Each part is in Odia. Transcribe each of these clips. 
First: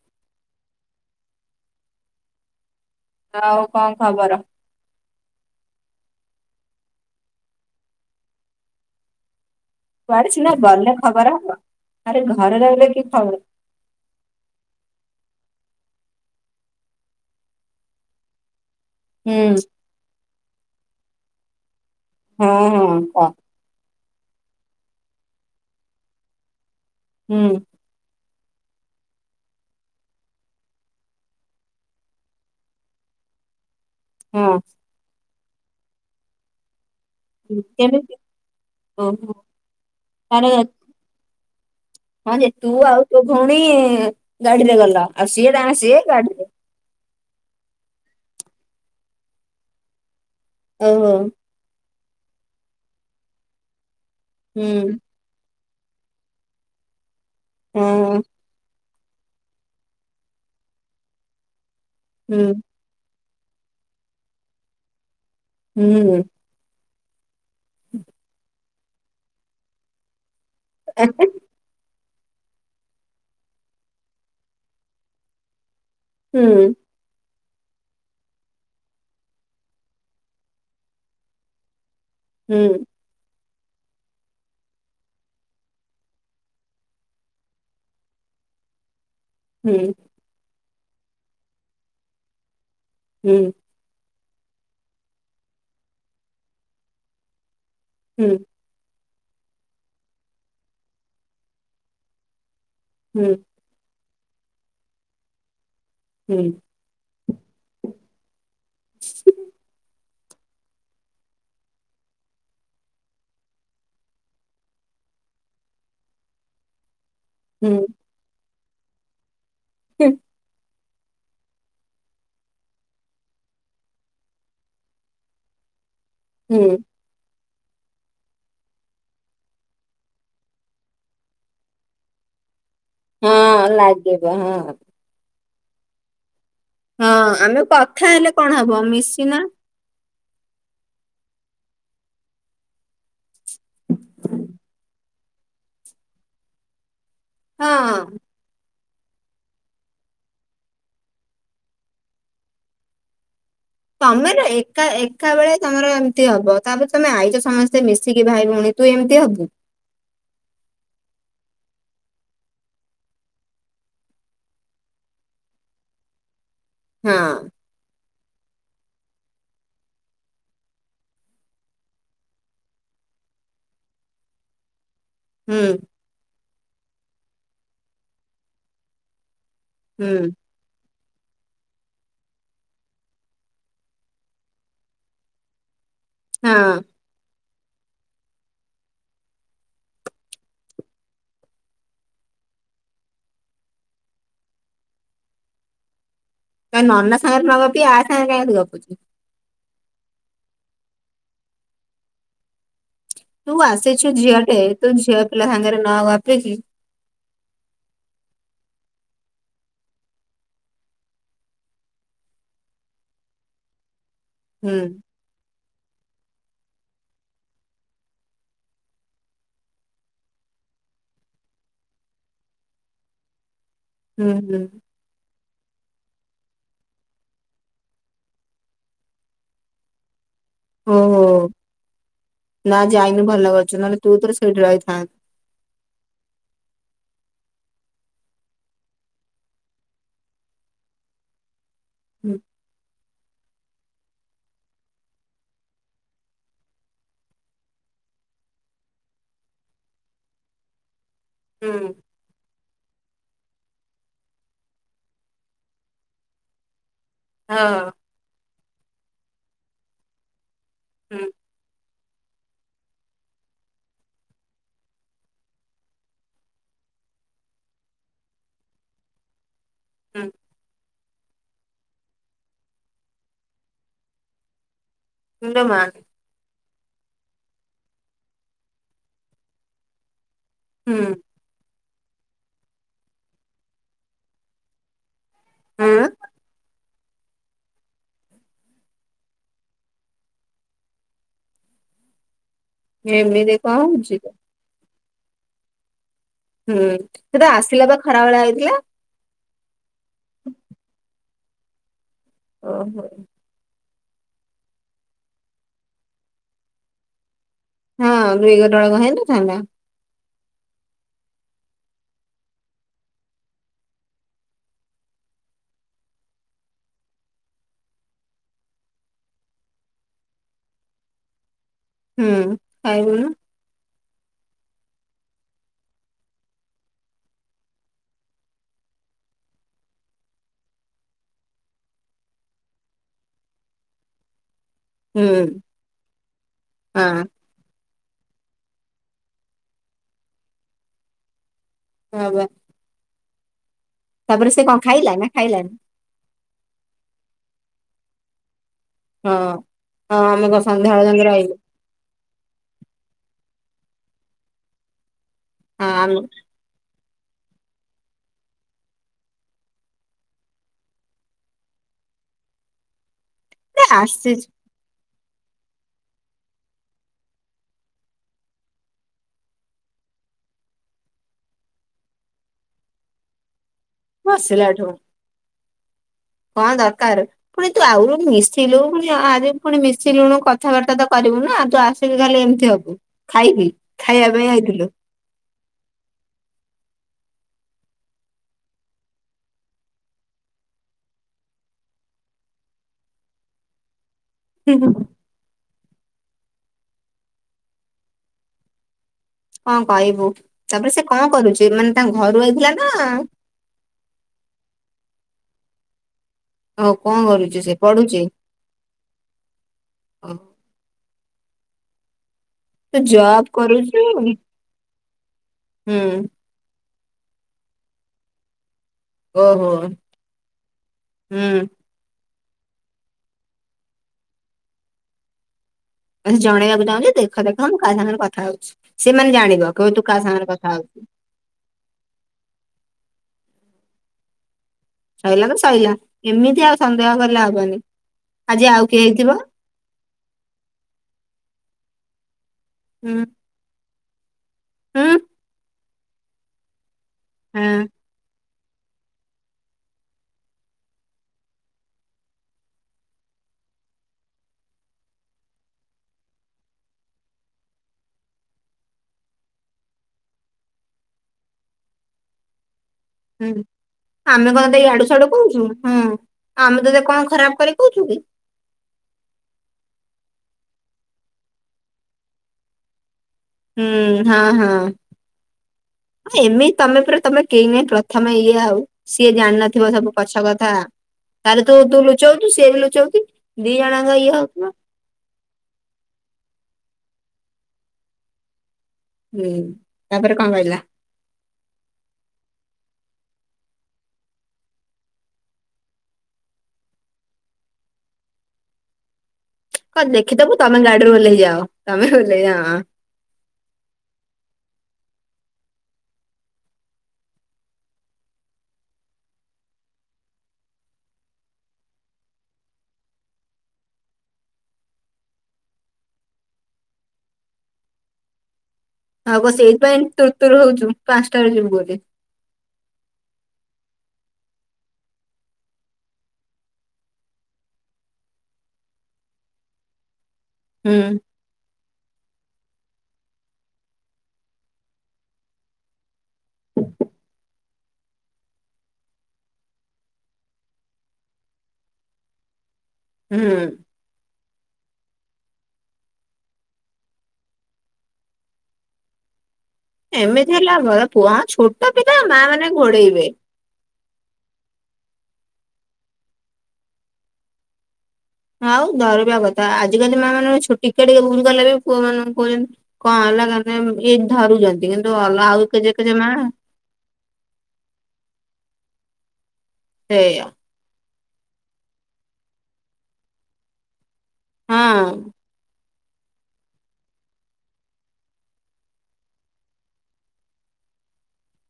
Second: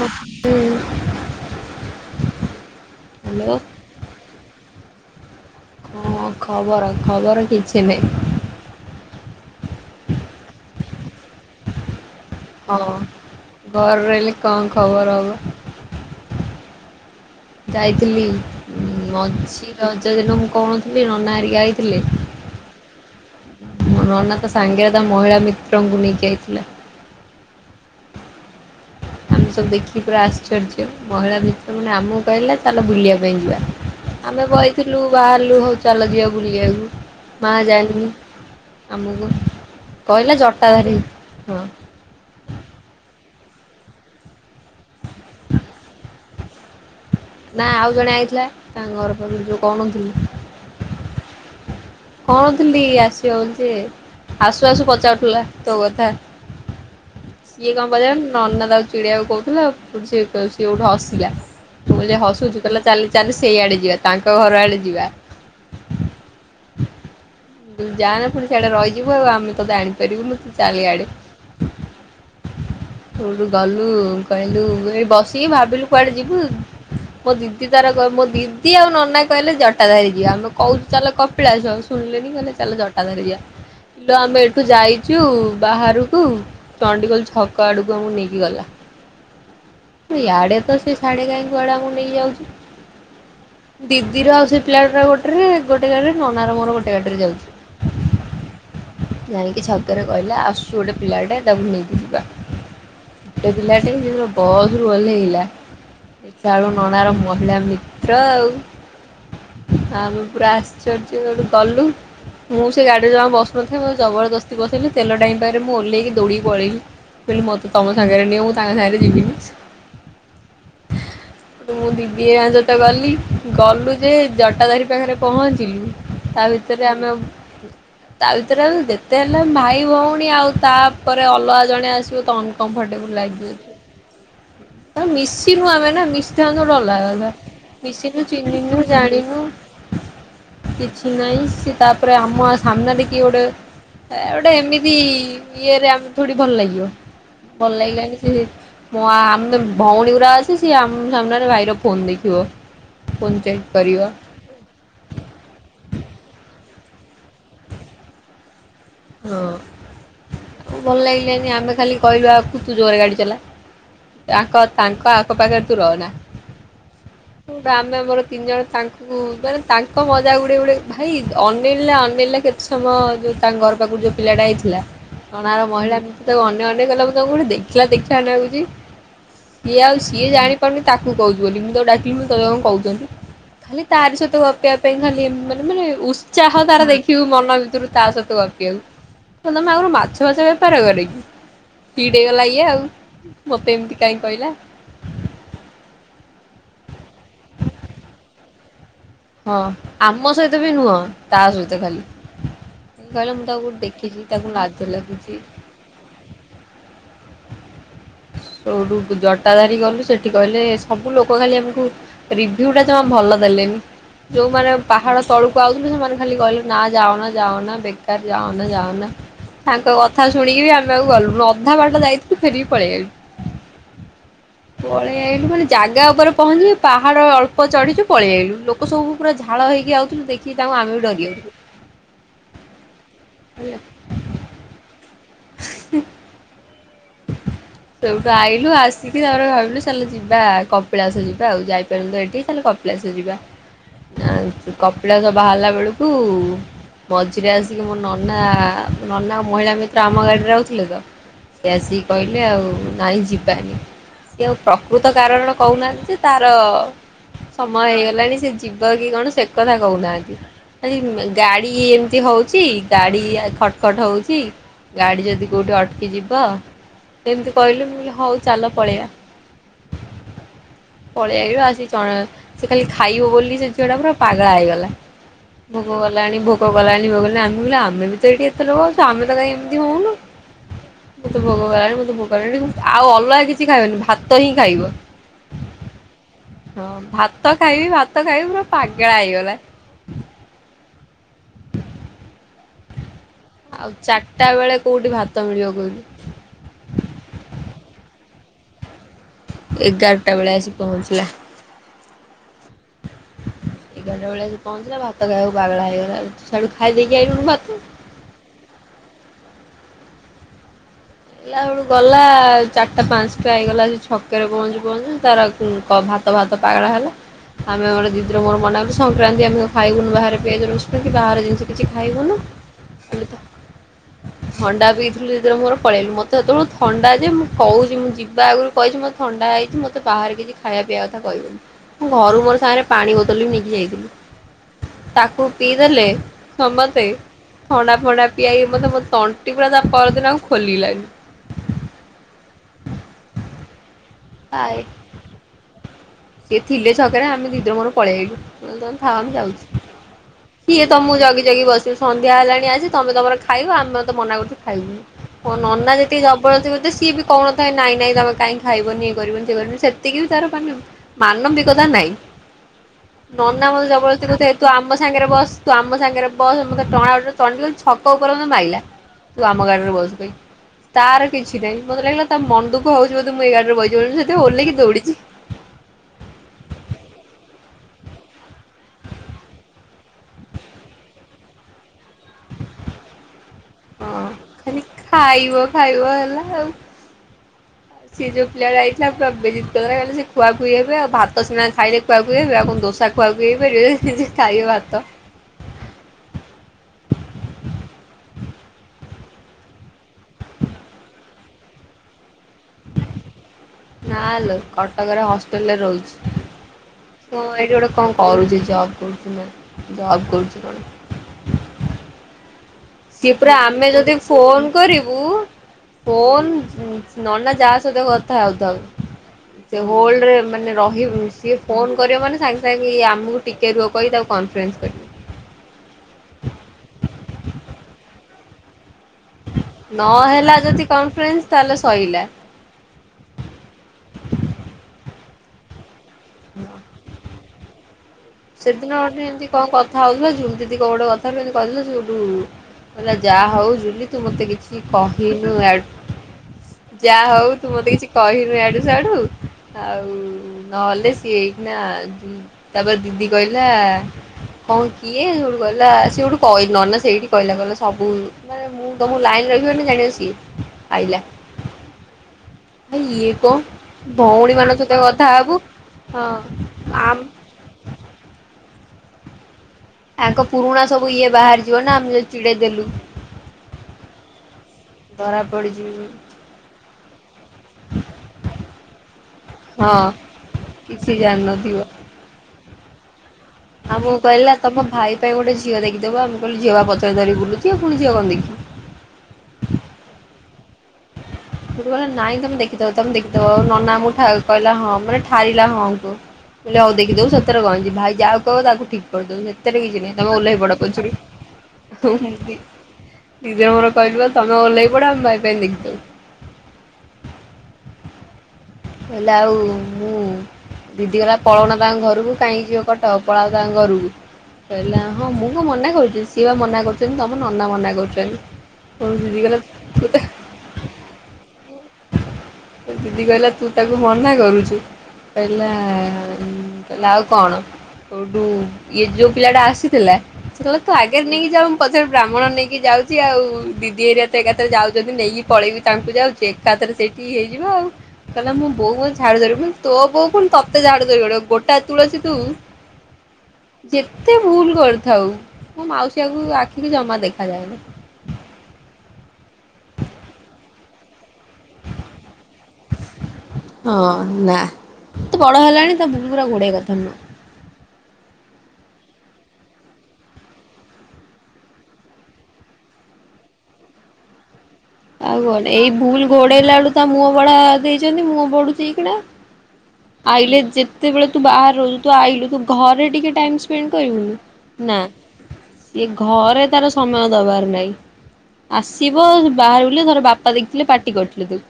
ହ ହ [inaudible] ଆଉ କଣ ଖବର। ହଁ ଖବର ଖବର କିଛି ନାହିଁ। କୁଆଡେ ସିନା ଗଲେ ଖବର ହବ ଆରେ ଘରେ ହଁ। ରହିଲେ କି ଖବର। ଘରେ ରହିଲେ କଣ ଖବର ହବ। ଯାଇଥିଲି ହୁଁ ମଝି ରଜ ଦିନ ମୁଁ କହୁନଥିଲି ନନା ଘରିକା ଆଇଥିଲେ। ହଁ ହଁ କହ। ମୋ ନନା ତା ସାଙ୍ଗେରେ ତା ମହିଳା ମିତ୍ରଙ୍କୁ ନେଇକି ଆଇଥିଲା। ହୁଁ। ଆମେ ସବୁ ଦେଖିକି ପୁରା ଆଶ୍ଚର୍ଯ୍ୟ ମହିଳା ମିତ୍ର ମାନେ ଆମକୁ କହିଲା ତାହାଲେ ବୁଲିବା ପାଇଁ ଯିବା। ଆମେ ହଁ ବହିଥିଲୁ ବାହାରିଲୁ ହଉ ଚାଲ ଯିବା ବୁଲିବାକୁ। ମା ଜାଣିନି କେମିତି? ଆମକୁ ଓହୋ କହିଲା ତାର ଜଟାଧାରୀ ହଁ। ହଁ ଯେ ତୁ ଆଉ ତୋ ଭଉଣୀ ଗାଡିରେ ଗଲ ଆଉ ସିଏ ତାଣ ସିଏ ଗାଡି ନା ଆଉ ଜଣେ ଆଇଥିଲା ତାଙ୍କ ଘର ପାଖରୁ ଯୋଉ କହୁନଥିଲି। ହଉ ହଉ। କହୁଥିଲି ଆସିବ ବୋଲି ଯେ ଆସୁ ହୁଁ ଆସୁ ପଚାରୁ ଥିଲା ତୋ କଥା ସିଏ କଣ କହିଲା ହଁ ନନା ତାକୁ ଚିଡଆକୁ କହୁଥିଲା ଆଉ ପ ସେଠୁ ହସିଲା। ମୁଁ ଯେ ହୁଁ ହସୁଚୁ କହିଲ ଚାଲି ଚାଲି ସେଇଆଡେ ଯିବା ତାଙ୍କ ଘର ଆଡେ ଯିବା। ହୁଁ ହୁଁ। ତୁ ଯାହାନା ପୁଣି ସେଆଡେ ରହିଯିବୁ ଆଉ ଆମେ ତତେ ଆଣିପାରିବୁନି ଚାଲେଆଡେ। ତୋଠୁ ଗଲୁ କହିଲୁ ଏ ବସିକି ଭାବିଲୁ କୁଆଡେ ଯିବୁ ହୁଁ ମୋ ଦିଦି ତାର ମୋ ଦିଦି ଆଉ ନନା କହିଲେ ଜଟା ଧାରି ଯିବା ଆମେ କହୁଛୁ ଚାଲ କପିଳାସ ଶୁଣିଲେ କଲେ ହୁଁ ଚାଲ ଜଟାଧାରି ଯିବା ଆମେ ଏଠୁ ଯାଇଛୁ ବାହାରକୁ ଚଣ୍ଡିଖୋଲ ଛକ ଆଡୁକୁ ଆମକୁ ନେଇକି ଗଲା। ହୁଁ। ୟଆଡେ ତ ସେ ସାଢେ କାଈଁ କୁଆଡେ ଆମକୁ ନେଇ ଯାଉଛି। ହୁଁ। ଦିଦିର ଆଉ ସେ ପିଲାଟ ଗୋଟେରେ ଗୋଟେ ଗାଡିରେ ନନା ର ମୋର ଗୋଟେ ଗାଡିରେ ଯାଉଛି। ହୁଁ। ଜାଣିକି ଛକରେ କହିଲା ଆସୁଛୁ ଗୋଟେ ପିଲାଟେ ତାକୁ ନେଇକି ଯିବା। ହୁଁ ପିଲା ଟା ବସ ରୁ ଓହ୍ଲାଇଲା ହୁଁ ଦେଖିଲା ବେଳକୁ ନନାର ମହିଳା ମିତ୍ର ଆଉ ଆ ଆମେ ପୁରା ଆଶ୍ଚର୍ଯ୍ୟ ଗଲୁ। ମୁଁ ସେ ଗାଡିରେ ଜମା ବସୁନଥାଏ ମତେ ଜବରଦସ୍ତି ବସେଇଲିି ତେଲ ଟାଙ୍କି ପାଖରେ ମୁଁ ଓଲ୍ହେଇ କି ଦୌଡ଼ି ପଳେଇିଲି। କହିଲ ମତେ ହୁଁ ହୁଁ ତମ ସାଙ୍ଗରେ ନିଅ ମୁୁ ତାଙ୍କ ସାଙ୍ଗରେ ଯିବିନି। [inaudible] ମୁଁ ଦିଦି ହେରିକା ସହିତତ ଗଲି ଗଲୁ ଯେ ଜଟାଧାରୀ ପାଖରେ ପହଞ୍ଚିଲୁ। ତା ହୁଁ ଭିତରେ ଆମେ ତା ଭିତରେ ଯେତେ ହେଲେ ଭାଇ ଭଉଣୀ ଆଉ ତାପରେ ଅଲଗା ଜଣେ ଆସିବ ତନ କମ୍ଫଟେବୁଲ ହଁ ଲାଗିବ ହଁ। ମିଶିନୁ ଆମେ ନା, ମିଶିଥାନ୍ତୁ ଗୋଟେ ଅଲାଗ କଥା। ଆମେ ମିଶିିନୁ, ହେଲେ କଣ ହବ ଚିହ୍ନିନୁ, ମିଶିନା ଜାଣିନୁ କିଛି ନାହିଁ। ସେ ତାପରେ ଆମ ସାମ୍ନା ରେ କିଏ ଗୋଟେ ହେ ଗୋଟେ ଏମିତି ଇଏରେ ଆମ ଥୋଡି ଭଲ ଲାଗିବ? ଭଲ ହଁ ଲାଗିଲାନି ସେ ମୋ ଆମେ ଭଉଣୀ ଗୁଡା ଅଛୁ ସିଏ ଆମ ସାମ୍ନାରେ ଭାଇର ଫୋନ ଦେଖିବ। [unintelligible] ତମେ ନା ଏକା ଏକା ବେଳେ ତମର ଏମିତି ହବ। ତାପରେ ତମେ ଆଇଛ ସମସ୍ତେ ମିଶିକି ଭାଇ ଭଉଣୀ। ତୁ ଏମିତି ହବୁ? ହଁ ଭଲ ଲାଗିଲାନି ଆମେ ଖାଲି କହିଲୁ ଆ ତୁ ଜୋରରେ ଗାଡ଼ି ଚଲା। ତାଙ୍କ ତାଙ୍କ ଆଖ ପାଖରେ ତୁ ରହନା। ହଁ ଆମେ ଆମର ତିନି ଜଣ ତାଙ୍କୁ ମାନେ ତାଙ୍କ ମଜାକ୍ ଉଡ଼େଇ ଉଡ଼େଇ ଭାଇ ଅନିଲ୍ ନା ଅନେଇଲା କେତେ ସମୟ ଯୋଉ ତାଙ୍କ ଘର ପାଖରୁ ଯୋଉ ପିଲାଟା ଆଇଥିଲା। [unintelligible] ହୁଁ ତାକୁ ଅନେଇ ଅନେଇ ଗଲା, ମୁଁ ତାଙ୍କୁ ଗୋଟେ ଦେଖିଲା ଦେଖିଲା ଲାଗୁଛି। ସିଏ ଆଉ ହୁଁ ସିଏ ଜାଣିପାରୁନି ତାକୁ କହୁଛି ବୋଲି। ମୁଁ ତାକୁ ଡାକିଲି ମୁଁ କହିଲି ତତେ କଣ କହୁଛନ୍ତି। ଖାଲି ତାରି ସହିତ ଗପିବା ପାଇଁ ଖାଲି ମାନେ ମାନେ ହଁ ଉତ୍ସାହ ତାର ଦେଖିବୁ ମନ ଭିତରୁ ତା ସହିତ ଗପିଆକୁ। ତମେ ଆଗରୁ ମାଛ ମାଛ-ଫାଛ ବେପାର କର କି? ହିଟି ହେଇଗଲା ଇଏ ଆଉ, ମତେ ଏମିତି କାହିଁ କହିଲା? କାଇଁ ନନା ସାଙ୍ଗରେ ନ ଗପି ଆ ସାଙ୍ଗେ କାଇଁ ଆସି ଗପୁଛି? ହଁ, ଆମ ସହିତ ବି ନୁହଁ। ତା ସହିତ ଖାଲି। କହିଲେ ମୁଁ ତୁ ତାକୁ କୋଉଠି ଆସିଛୁ ଦେଖିଛି, ତାକୁ ଝିଅଟେ ଲାଜ ତୁ ଝିଅ ଲାଗୁଛି। ପିଲା ସାଙ୍ଗରେ ନ ଗପିକି ଯୋଉଠୁ ଜଟାଧାରୀ ଗଲୁ, ସେଠି କହିଲେ ସବୁ ଲୋକ ଖାଲି ଆମକୁ ରିଭ୍ୟୁ ଟା ଜମା ଭଲ ଦେଲେନି। ଯୋଉମାନେ ହୁଁ ପାହାଡ଼ ତଳୁ କୁ ଆଉଥିଲୁ ସେମାନେ ଖାଲି କହିଲେ ନା ଯାଅନା ଯାଅନା ବେକାର ଯାଅନା ଯାଅନା। ତାଙ୍କ କଥା ଶୁଣିକି ବି ଆମେ ଆଉ ଗଲୁନୁ। ଅଧା ବାଟ ଯାଇଥିଲୁ ଫେରିକି ପଳେଇ ଆଇଲୁ। ହୁଁ ହୁଁ। ପଳେଇ ଆଇଲୁ ମାନେ ଜାଗା ଉପରେ ପହଞ୍ଚି ପାହାଡ଼ ଅଳ୍ପ ଚଢିଛୁ ପଳେଇ ଆଇଲୁ। ଲୋକ ସବୁ ପୁରା ଝାଳ ହେଇକି ଆାଉଥିଲୁ ଦେଖି ତାଙ୍କୁ ଆମେ ବି ଓହୋ ଡରି ଯାଉଥିଲୁ। ନା ଯାଇନୁ ଭଲ ହେଲା। କରିଛୁ। ନହେଲେ ତୁ ତୋର ସେଇଠି ରହି ଥାଆନ୍ତୁ। [inaudible] ସେଇଠୁ ଆଇଲୁ, ଆସିକି ତାପରେ ଭାବିଲୁ ଚାଲ ଯିବା କପିଳାସ ଯିବା ଆଉ ଯାଇ ପାରିଲୁନୁ ତ ହୁଁ ଏଠି ଚାଲ କପିଳାସ ଯିବା। ଆ କପିଳାସ ବାହାରିଲା ବେଳକୁ ମଝିରେ ଆସିକି ମୋ ନନା, ନନା ଆଉ ମହିଳା ମିତ୍ର ଆମ ଗାଡିରେ ଆଉଥିଲେ ତ। ସିଏ ହୁଁ ଆସିକି କହିଲେ ଆଉ ନାହିଁ ଯିବାନି। ସେ ଆଉ ପ୍ରକୃତ କାରଣ କହୁନାହାନ୍ତି ଯେ ତାର ସମୟ ହଁ ହେଇଗଲାଣି ସେ ଯିବ କି କଣ ସେ କଥା କହୁନାହାନ୍ତି। ଆଜି ହୁଁ ଗାଡ଼ି ଏମିତି ହଉଛି ଗାଡି ଇଆ ଖଟ ଖଟ ହଉଛି ଗାଡି ଯଦି କୋଉଠି ଅଟକି ଯିବ ଏମିତି କହିଲୁ ମୁଁ କହିଲି ହଉ ଚାଲ ପଳେଇବା। ହୁଁ। ପଳେଇ ଆଇଲୁ, ଆସି ଚ ସେ ଖାଲି ଖାଇବ ବୋଲି ସେ ଝିଅ ଟା ପୁରା ପାଗଳା ହେଇଗଲା। ଇଲୋ ମା ଭୋକ କଲାଣି, ଭୋକ କଲାଣି, ମୁଁ କହିଲି ଆମେ ବି ତ ଏଇଠି ଏତେ ଲୋକ ଅଛୁ ଆମେ ତ କାଇଁ ଏମିତି ହଉନୁ? ହୁଁ। ଭୋକ କଲାଣି, ମତେ ଭୋକ କଲାଣି ଆଉ ଅଲଗା କିଛି ଖାଇବନି ଭାତ ହିଁ ଖାଇବ। [unintelligible] ହଁ ଭାତ ଖାଇବି, ଭାତ ଖାଇବି ପୁରା ପାଗଳା ହେଇଗଲା। [inaudible] ଏମିତି। [unintelligible] ଆଉ ଚାରିଟା ବେଳେ କୋଉଠି ଭାତ ମିଳିବ କହିଲୁ। ହୁଁ ସେତ ଆସିଲା ବା ଖରା ବେଳେ ଆଇଥିଲା। ଏଗାରଟା ବେଳେ ଆସି ପହଞ୍ଚିଲା। ଓ। ଏଗାରଟା ବେଳେ ଆସି ପହଞ୍ଚିଲା ଭାତ ଖାଇବାକୁ ପାଗଳା ହେଇଗଲା। ସିଆଡୁ ଖାଇଦେଇକି ଆଇଲୁନୁ ଭାତ। ହଁ ଏଗାରଟା ବେଳକୁ ହେଇନଥାନ୍ତା। ବେଳକୁ ଗଲା ଚାରିଟା ପାଞ୍ଚଟା ହେଇଗଲା ସେ ଛକରେ ପହଞ୍ଚୁ ପହଞ୍ଚୁ ତାର ହୁଁ, କ ଭାତ ଭାତ ପାଗଳା ହେଲା। ଆମେ ଆମର ଦିଦିର ମୋର ମନା କଲୁ ସଂକ୍ରାନ୍ତି ଆମେ ତ ଖାଇବୁ ନୁ ବାହାରେ ପିଆଜ ରସୁଣ କି ବାହାର ଜିନିଷ। କିଛି ଖାଇବୁନୁ, ହୁଁ ଖାଇବୁନୁ ଥଣ୍ଡା ପିଇଥିଲୁ ଦିଦିର ମୋର। ପଳେଇଲୁ, ମୋତେ ସେତେବେଳକୁ ଥଣ୍ଡାଯେ ମୁଁ କହୁଛି, ମୁଁ ଯିବା ଆଗରୁ କହିଛି ମୋତେ ଥଣ୍ଡା ହେଇଛି ମୋତେ ବାହାରେ କିଛି ଖାଇବା ପିଇବା କଥା କହିବୁନୁ। ମୁଁ ଘରୁ ମୋର ସାଙ୍ଗରେ ପାଣି ବୋତଲ ବି ନେଇକି ଯାଇଥିଲି। ହୁଁ ତାକୁ ପିଇଦେଲେ ସମସ୍ତେ। ହଁ ଥଣ୍ଡା ଫଣ୍ଡା ପିଆଇ ମତେ, ମୋ ତଣ୍ଟି ପୁରା ତା ପରଦିନ ଆଉ ଖୋଲିଲାନି। ହଁ ବା। ତାପରେ ସେ କଣ ଖାଇଲା ନା ଖାଇଲାନି? ସେ ଥିଲେ ଛକରେ ଆମେ ଦିଦିର ମୋର ପଳେଇ ଆଇଲୁ ହଁ, ହଁ ମୁଁ ଯାଉଛି ହଁ ଆମେ କଣ କିଏ ସନ୍ଧ୍ୟାବେଳେ ତମକୁ ଯାଇକି ଜଗି ରହିଲୁ ଜଗି ବସିବ? ସନ୍ଧ୍ୟା ହେଲାଣି ଆଜି ତମେ ତମର ଖାଇବ, ଆମେ ମତେ ମନା କରୁଛୁ ଖାଇବୁନୁ। ମୋ ହଁ ନନା ଆମେ ଯେତିକି ଜବରଦସ୍ତି କରିଥିବେ ସିଏ ବି କହୁ ଥାଏ ନାଇଁ ନାଇଁ ତମେ କାଇଁ ଖାଇବନି, ଇଏ କରିବନି ସିଏ କରିବନି, ସେତିକି ବି ତାର ପା ମାନବିକତା ନାଇଁ। ନନା ଏ ମତେ ଜବରଦସ୍ତୀ ଆସିଛୁ କରୁଥାଏ ତୁ ଆମ ସାଙ୍ଗରେ ବସ୍। ‌ ତୁ ଆମ ସାଙ୍ଗରେ ବସ୍। ମତେ ଟଣାଉଟରା ଛକ ଉପରେ ମତେ ମାଇଲା। ତୁ ଆମ ଗାଡ଼ିରେ ବସବେ, ତାର କିଛି ନାଇଁ ମତେ ଲାଗିଲା ତାର ମନ ଦୁଃଖ ହଉଛି ବୋଧେ ମୁଁ ଏଇ ଗାଡ଼ିରେ ବଇଛି। ଓଲ୍ହେଇକି ବସିଲାଠୁ ଦୋଉଡ଼ିଛି। କଣ ଦରକାର୍। ପୁଣି ତୁ ଆଗୁରୁ ମିଶିଲୁ ପୁଣି ଆରେ ପୁଣି ମିଶିଲୁୁଣୁ କଥାବାର୍ତ୍ତା ତ କରିବୁ ନା, ଆଉ ତୁ ଆସ ଖାଲି ଏମିତି ହବୁ, ଖାଇବି ହଁ ଖାଇବା ପାଇଁ ଖାଲି ଆଇଥିଲୁ? ଖାଇବ ଖାଇବ ହେଲା ଆଉ। ହଁ [inaudible] ସେ ଯୋଉ ପିଲା ଯାଇଥିଲା ପୁରା ବେଜିତ୍ କଲା‌, ମାନେ ସେ ଖୁଆଖୁଇ ହେବେ ଆଉ ଭାତ ସିନା ଖାଇଲେ ଖୁଆଖୁଇ ହେବେ ଆଉ କଣ ଦୋସା ଖୁଆଖୁଇ ହେବେ ଯେ ଯେ ଖାଇବେ ହୁଁ ହୁଁ ଭାତ। ହଁ କହିବୁ, ତାପରେ ସେ କଣ କରୁଛି ମାନେ ତାଙ୍କ ଘରୁ ଆଇଥିଲା ନା ନାଲୋ କଟକରେ ହଷ୍ଟେଲ୍‌ରେ ରହୁଛି। ଆଉ କଣ ହ କରୁଛି ସେ ଏଇଠି ଗୋଟେ କଣ ପଢୁଛି? କରୁଛି! ଜବ୍ କରୁଛି ନା ଜବ୍ ଓ, କରୁଛି କଣ? ତୁ ସେ ଜବ୍ ପୁରା ଆମେ କରୁଛୁ ଯଦି ଫୋନ୍‌ କରିବୁ ହୁଁ ଫୋନ୍‌ ନନା ଯାହା ସହିତ କଥା ହଉଥାଉ, ଓହୋ ସେ ହୋଲ୍ଡ ରେ ମାନେ ରହି ହୁଁ ସିଏ ଫୋନ୍‌ କରିବ ମାନେ ସାଙ୍ଗେ ସାଙ୍ଗେ ଆମକୁ ଟିକେ ରୁହ କହି ତାକୁ କନ୍‌ଫରେନ୍ସ କରିବ। ବେଶି ଜଣେଇବାକୁ ଚାହୁଁଛି ଦେଖ ଦେଖ ମୁଁ କାହା ସାଙ୍ଗରେ କଥା ହଉଛି, ସେ ମାନେ ଜାଣିବ କହିବ ତୁ କାହା ସାଙ୍ଗରେ ନହେଲା କଥା ଯଦି ହଉୁଚୁ। କନଫରେନ୍ସ ତାହେଲେ ଶଇଲା। ଶଇଲା ତ ଶଇଲା, ଏମିତି ଆଉ ସନ୍ଦେହ କଲେ ହବନି। ଆଜି ସେ ଆଉ ଦିନ କିଏ ଯୋଉ ହେଇଥିବ ଏମିତି କଣ କ କଥାହେଉଥିଲା, ଜୁଲି ଦିଦି କୋଉ ଗୋଟ କଥାରୁ ଏମିତି କହି ଦେଲେ ସେଉଠୁ, କହିଲା ଉଁ ଯାହା ହଉ ଜୁଲି ତୁ ମୋତେ କିଛି ହୁଁ କହିନୁ ଇଆଡୁ, ଯାହା ହଉ ତୁ ହାଁ ମୋତେ କିଛି କହିନୁ ଇଆଡୁ। ସିଆଡ଼ୁ ଆଉ ନ ହେଲେ ସିଏ ଏଇଖିଣା ତାପରେ ଦିଦି କଇଲା ହଁ କିଏ ସେଉଠୁ କହିଲା ସେଉଠୁ କଇ ନନା ସେଇଠି କହିଲା କହିଲା ସବୁ ମାନେ ମୁଁ ତୋମକୁ ଲାଇନ୍‌ ରହିବନି ଜାଣିବ ସିଏ ଆଇଲା। ଇଏ ହୁଁ, କଣ ଆମେ ଭଉଣୀ କଣ ମାନଙ୍କ ତେ ସହିତ ୟାଡୁ କଥା ସାଡୁ ହବୁ କହୁଛୁ? ହୁଁ, ହଁ ଆମେ ତୋତେ ଆମ କଣ ଖରାପ କରି କହୁଛୁ କି? ଆଗ ପୁରୁଣା ସବୁ ଇଏ ବାହାରି ଯିବ ନା ଆମେ ଯୋଉ ଚିଡେଇ ଦେଲୁ। ହୁଁ, ହଁ, ଧରା ପଡିଯିବୁ। ହଁ ଏମିତି ତୋମେ ପୁରା ତୋମେ କେହି ନାଇ ପ୍ରଥମେ ଇଏ ଆଉ ସିଏ ଜାଣିନଥିବ ହଁ ସବୁ ପଛ କଥା କିଛି ତାର ତୁ ଜାଣିନଥିବ। ତୁ ଲୁ ଚଉଚୁ, ସିଏ ବି ଲୁଚଉଚି। ଆମକୁ କହିଲା ତୋମ ଭାଇ ପାଇଁ ଗୋଟେ ଝିଅ ଦେଖିଦବ। ଆମେ କହିଲୁ ଝିଆ ବା ପଛରେ ଧରି ବୁଲୁଚି ଆଉ। ପୁଣି ଝିଅ କଣ ଦେଖିବ? ହୁଁ, ତାପରେ କଣ କହିଲା? ସେ କହିଲା ନାଇଁ ତୋମେ ଦେଖିଦବ, ତୋମେ ଦେଖିଦବ, ନନା ମୁଁ ଥାଉ କହିଲା ହଁ ପୁରା ଠାରିଲା ହଁ କ ହିଲା ହଉ ଦେଖିଦବୁ ସେଥିରେ କଣ ଅଛି, ଭାଇ ଯାହାକୁ କହିବ ତାକୁ ଠିକ୍ କରିଦବୁ ସେ ତେବେ କିଛି କଣ ନି ତୋମେ ଦେଖିଦବୁ ଓହ୍ଲେଇପଡ ତମେ ଗାଡିରୁ ପଛରୁ, ଓହ୍ଲେଇ ଯାଅ ତମେ ଓହ୍ଲେଇ ଯାଅ [inaudible] ନିଜେ ମୋର ସାଇଡ୍ ର ତୋମେ ଓହ୍ଲେଇ ପଡ ଆମେ ଭାଇ ପାଇଁ ଦେଖିଦବୁ। ହେଲେ ଆଉ ମୁଁ ଦିଦି କହିଲା ପଳଉନ ତାଙ୍କ ଘରକୁ କାହିଁକି ଯିବ କଟକ ପଳାଅ ତାଙ୍କ ଘରକୁ। କଇଲା ହଁ ମୁଁ କଣ ମନା କରୁଚି, ସିଏ ପା ମନା କରୁଚନ୍ତି। ତୋମ ନନା ମନା କରୁଛନ୍ତି। ପୁଣି ଦିଦି ଆଉ କଣ କହିଲା ସେଇଥିପାଇଁ ତୁ ଏମ ତା ତୁରୁତୁରୁ ହଉଚୁ ପାନ୍ସଟାରେ ଯିବୁ ବୋଲି। ତ ଦିଦି କହିଲା ତୁ ତାକୁ ମନା କରୁଛି। କଇଲା ଉଁ, କଇଲା ଆଉ କଣ। କୋଉଠୁ ଇଏ ଯୋଉ ପିଲା ଟା ଆସିଥିଲା ସେ କହିଲା ତୁ ହୁଁ ଆଗରେ ନେଇକି ଯାଉ ପଛରେ ବ୍ରାହ୍ମଣ ନେଇକି ଯାଉଚି ଆଉ, ଦିଦି ହେରିଆ ତ ଏକାଥରେ ଯାଉଚନ୍ତି ନେଇକି ପଳେଇବି ତାଙ୍କୁ ଯାଉଚି। ତାପରେ ସେଇଠି ହେଇଯିବ ଆଉ। କହିଲା ମୁଁ ବୋଉ ମୋତେ ଝାଡୁ ଧରିବ, ମୁଁ କଇନି ତୋ ବୋଉ ପୁଣି ତୋତେ ଝାଡୁ ଧରି ଗୋଡେଇବ ଗୋଟା ତୁଳସୀ ତୁ। ହୁଁ। ଯେତେ ଭୁଲ କରିଥାଉ ମୋ ମାଉସୀ ଆଖୁକୁ ଆଖିକି ଜମା ଦେଖାଯାଏନି। ଏମିତି ହେଲା ଆଉ ଘର, ପୁଅ ଆ, ଛୋଟ ପିଲା ମା ମାନେ ଘୋଡେଇବେ। ହଁ ନା ତ ବଡ ହେଲାଣି ତ ଭୁଲ ଗୁରା ଘୋଡେଇ କଥା ନୁହଁ। ଆଉ ଧରିବା କଥା, ଆଜିକାଲି ମାଆ ମାନଙ୍କ ଛୁ- ଟିକେ ଟିକେ ଭୁଲ କଲେ ବି ପୁଅ ମାନଙ୍କୁ କହୁଚନ୍ତି। କଣ ହେଲା [unintelligible] ଏଇ ଧାରୁଚନ୍ତି କିନ୍ ଆଉ କୁହନି ଏଇ ଭୁଲ ଘୋଡେଇଲା ବେଳୁ ତା ମୁହଁ ବଢା ଦେଇଛନ୍ତି ମୁହଁ ବଢୁଛି ଏଇଖିଣା। ସେଇଆ ଆଇଲେ ଯେତେବେଳେ ତୁ ବାହାରେ ରହୁଛୁ, ତୁ ଆଇଲୁ ତୁ ଘରେ ଟିକେ ଟାଇମ୍ ସ୍ପେଣ୍ଡ କରିବୁନି। ନା ହଁ। ସି ଏ ଘରେ ତାର ସମୟ ଦବାର ନାଇଁ। ଆସିବ ବାହାରେ ବୁଲିବ, ଥରେ ବାପା ଦେଖିଥିଲେ ପାଟି କରିଥିଲେ ତାକୁ।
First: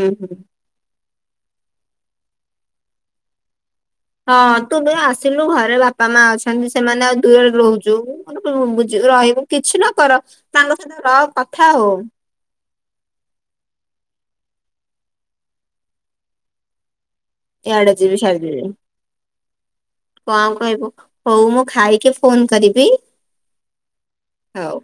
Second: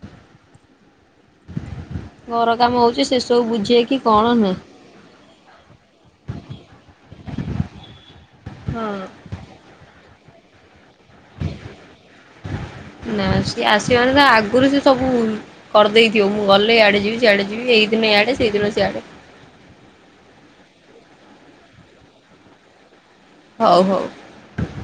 ହୁଁ, ହୁଁ। ଘର କାମ ହଉଛି ସେ ସବୁ ବୁଝେଇକି କଣ ହଁ, ନୁହେଁ ହଁ ତୁ କେବେ ଆସିଲୁ ଘରେ ବାପା ମା ଅଛନ୍ତି, ସେମାନେ ଆଉ ଦୁର ରେ ରହୁଚୁ। [unintelligible] ରହିବୁ କିଛି ନ କର ତାଙ୍କ ସାଥିରେ ରଅ କଥା ହୁଓଂ। ନା ସିଏ ଆସିବ ମାନେ ତା ଆଗରୁ ସିଏ ସବୁ କରିଦେଇଥିବ। ମୁଁ ଗଲେ ଇଆଡେ ଯିବି ସିଆଡେ ଯି ଯିବି ଏଇ ଦିନ ଇଆଡେ ସେଇଦିନ ସିଆଡେ। କଣ କହିବୁ, ହଉ ମୁଁ ଖାଇକି ଫୋନ୍ କରିବି। ହଉ, ହଉ। ହଉ।